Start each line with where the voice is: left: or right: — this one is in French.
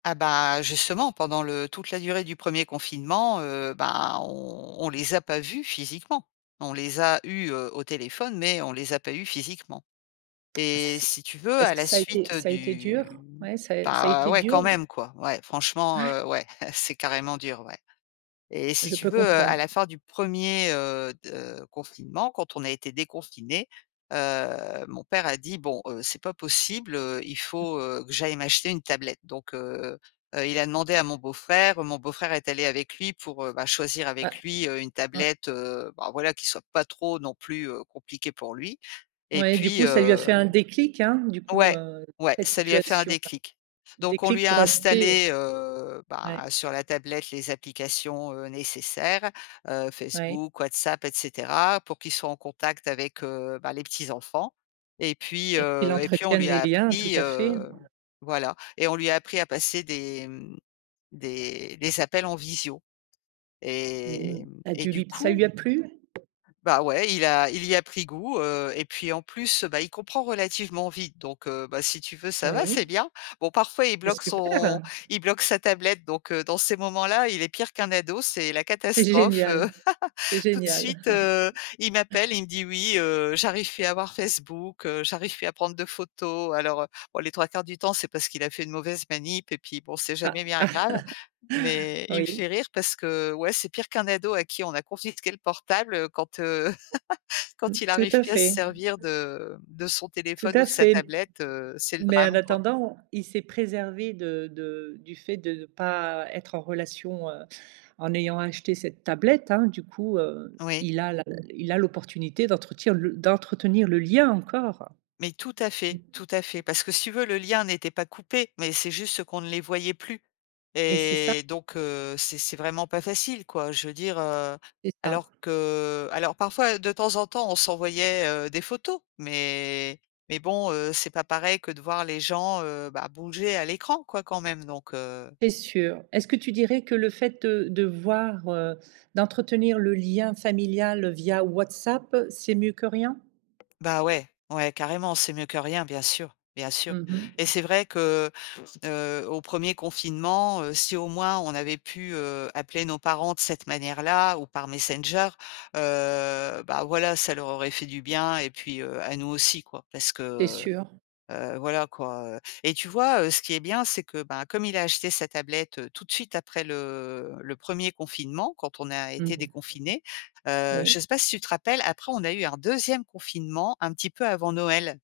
left: Ah bah, justement, pendant le toute la durée du 1er confinement, heu, bah on on les a pas vus physiquement. On les a eus, heu, au téléphone mais on les a pas eus physiquement
right: Ah ça
left: et
right: s s s
left: si tu veux,
right: est-ce
left: à
right: que
left: la
right: ça été
left: suite
right: ça été dur?
left: du
right: Ouais, ça ça a
left: bah
right: été
left: ouais, quand
right: dur s
left: même quoi. Ouais, franchement,
right: Ouais.
left: heu, ouais, c'est carrément dur, ouais et si
right: Je
left: tu
right: peux
left: veux, à la
right: comprendre.
left: fin du 1er, heu, de confinement, quand on a été déconfinés, heu, mon père a dit: «Bon, heu, c'est pas possible, heu, il faut, heu, que j'aille m'acheter une tablette» donc heu, heu, il a demandé à mon beau-frère. Mon beau-frère est allé avec lui pour, heu bah, choisir
right: Ouais.
left: avec lui, heu, une
right: Mmh.
left: tablette, heu bah, voilà, qui soit pas trop non plus, heu, compliquée pour lui et
right: Oui, du
left: puis,
right: coup ça lui a fait
left: hem
right: un déclic, hein. Du coup
left: ouais,
right: heu,
left: ouais,
right: cette
left: ça lui a fait un
right: situation-là.
left: déclic. Donc on
right: Déclic
left: lui
right: pour
left: a
right: acheter.
left: installé, heu,
right: Ouais.
left: bah, sur la tablette les applications, heu, nécessaires, heu,
right: Oui.
left: Facebook, WhatsApp et cetera, pour qu'il soit en contact avec, heu bah, les petits enfants et puis,
right: Et qu'il
left: heu et puis on
right: entretienne
left: lui
right: les
left: a
right: liens, tout
left: appris,
right: à fait.
left: heu, voilà et on lui a appris à passer des, mmh, des des appels en visio
right: Mmh mh,
left: et mmh
right: ça
left: et
right: dû
left: du
right: lui p ça lui
left: coup
right: a plu?
left: bah ouais, il a il y a pris goût, heu et puis en plus, bah il comprend relativement vite donc heu bah, si tu veux, ça va,
right: Oui.
left: c'est bien. Bon, parfois, il
right: C'est
left: bloque
right: super.
left: son il bloque sa tablette, donc heu, dans ces moments-là, il est pire qu'un ado. C'est la
right: C'est
left: catastrophe, heu,
right: génial. C'est
left: tout de
right: génial.
left: suite, heu, il m'appelle, il me dit: «Oui, heu, j'arrive pu à avoir Facebook, heu, j'arrive pu à prendre de photos» alors, heu, bon les 3/4 du temps, c'est parce qu'il a fait une mauvaise manip et puis bon, c'est
right: Ah.
left: jamais bien grave mais il me
right: Oui.
left: fait rire parce que ouais, c'est pire qu'un ado à qui on a confisqué le portable quand, heu,
right: Mmh,
left: quand il
right: tout
left: arrive
right: à
left: plus à se
right: fait.
left: servir de de son
right: Tout
left: téléphone ou
right: à
left: de sa
right: fait
left: tablette, heu, c'est le
right: mais en
left: drame quoi.
right: attendant, il s'est préservé de de du fait de ne pas être en relation, heu, en ayant acheté cette tablette, hein. Du coup heu,
left: Oui.
right: il a la il a l'opportunité d'entretenir d'entretenir le lien encore.
left: Mais tout à
right: Mmh
left: fait,
right: mh.
left: tout à
right: Mmh.
left: fait. Parce que si tu veux, le lien n'était pas coupé mais c'est juste qu'on ne les voyait plus
right: Et c'est ça.
left: et donc heu, c'est c'est vraiment pas facile quoi. Je veux dire, heu,
right: C'est ça.
left: alors que, alors parfois de temps en temps on s'envoyait, heu, des photos mais mais bon, heu, c'est pas pareil que de voir les gens, heu bah, bouger à l'écran quoi quand même, donc, heu
right: C'est sûr. Est-ce que tu dirais que le fait de de voir, heu, d'entretenir le lien familial via WhatsApp, c'est mieux que rien?
left: Bah ouais, ouais carrément, c'est mieux que rien, bien sûr, bien sûr
right: Mmh mh.
left: et c'est vrai que, heu, au 1er confinement, si au moins on avait pu, heu, appeler nos parents de cette manière-là ou par Messenger, heu bah, voilà, ça leur aurait fait du bien et puis, heu, à nous aussi quoi. Parce que,
right: Tu es
left: heu,
right: sûre?
left: heu, voilà quoi, heu et tu vois, heu, ce qui est bien, c'est que bah, comme il a acheté sa tablette tout de suite après le le 1er confinement, quand on a
right: Mmh
left: été
right: mh.
left: déconfinés, heu, je
right: Oui.
left: sais pas si tu te rappelles, après on a eu un 2ème confinement un petit peu avant Noël?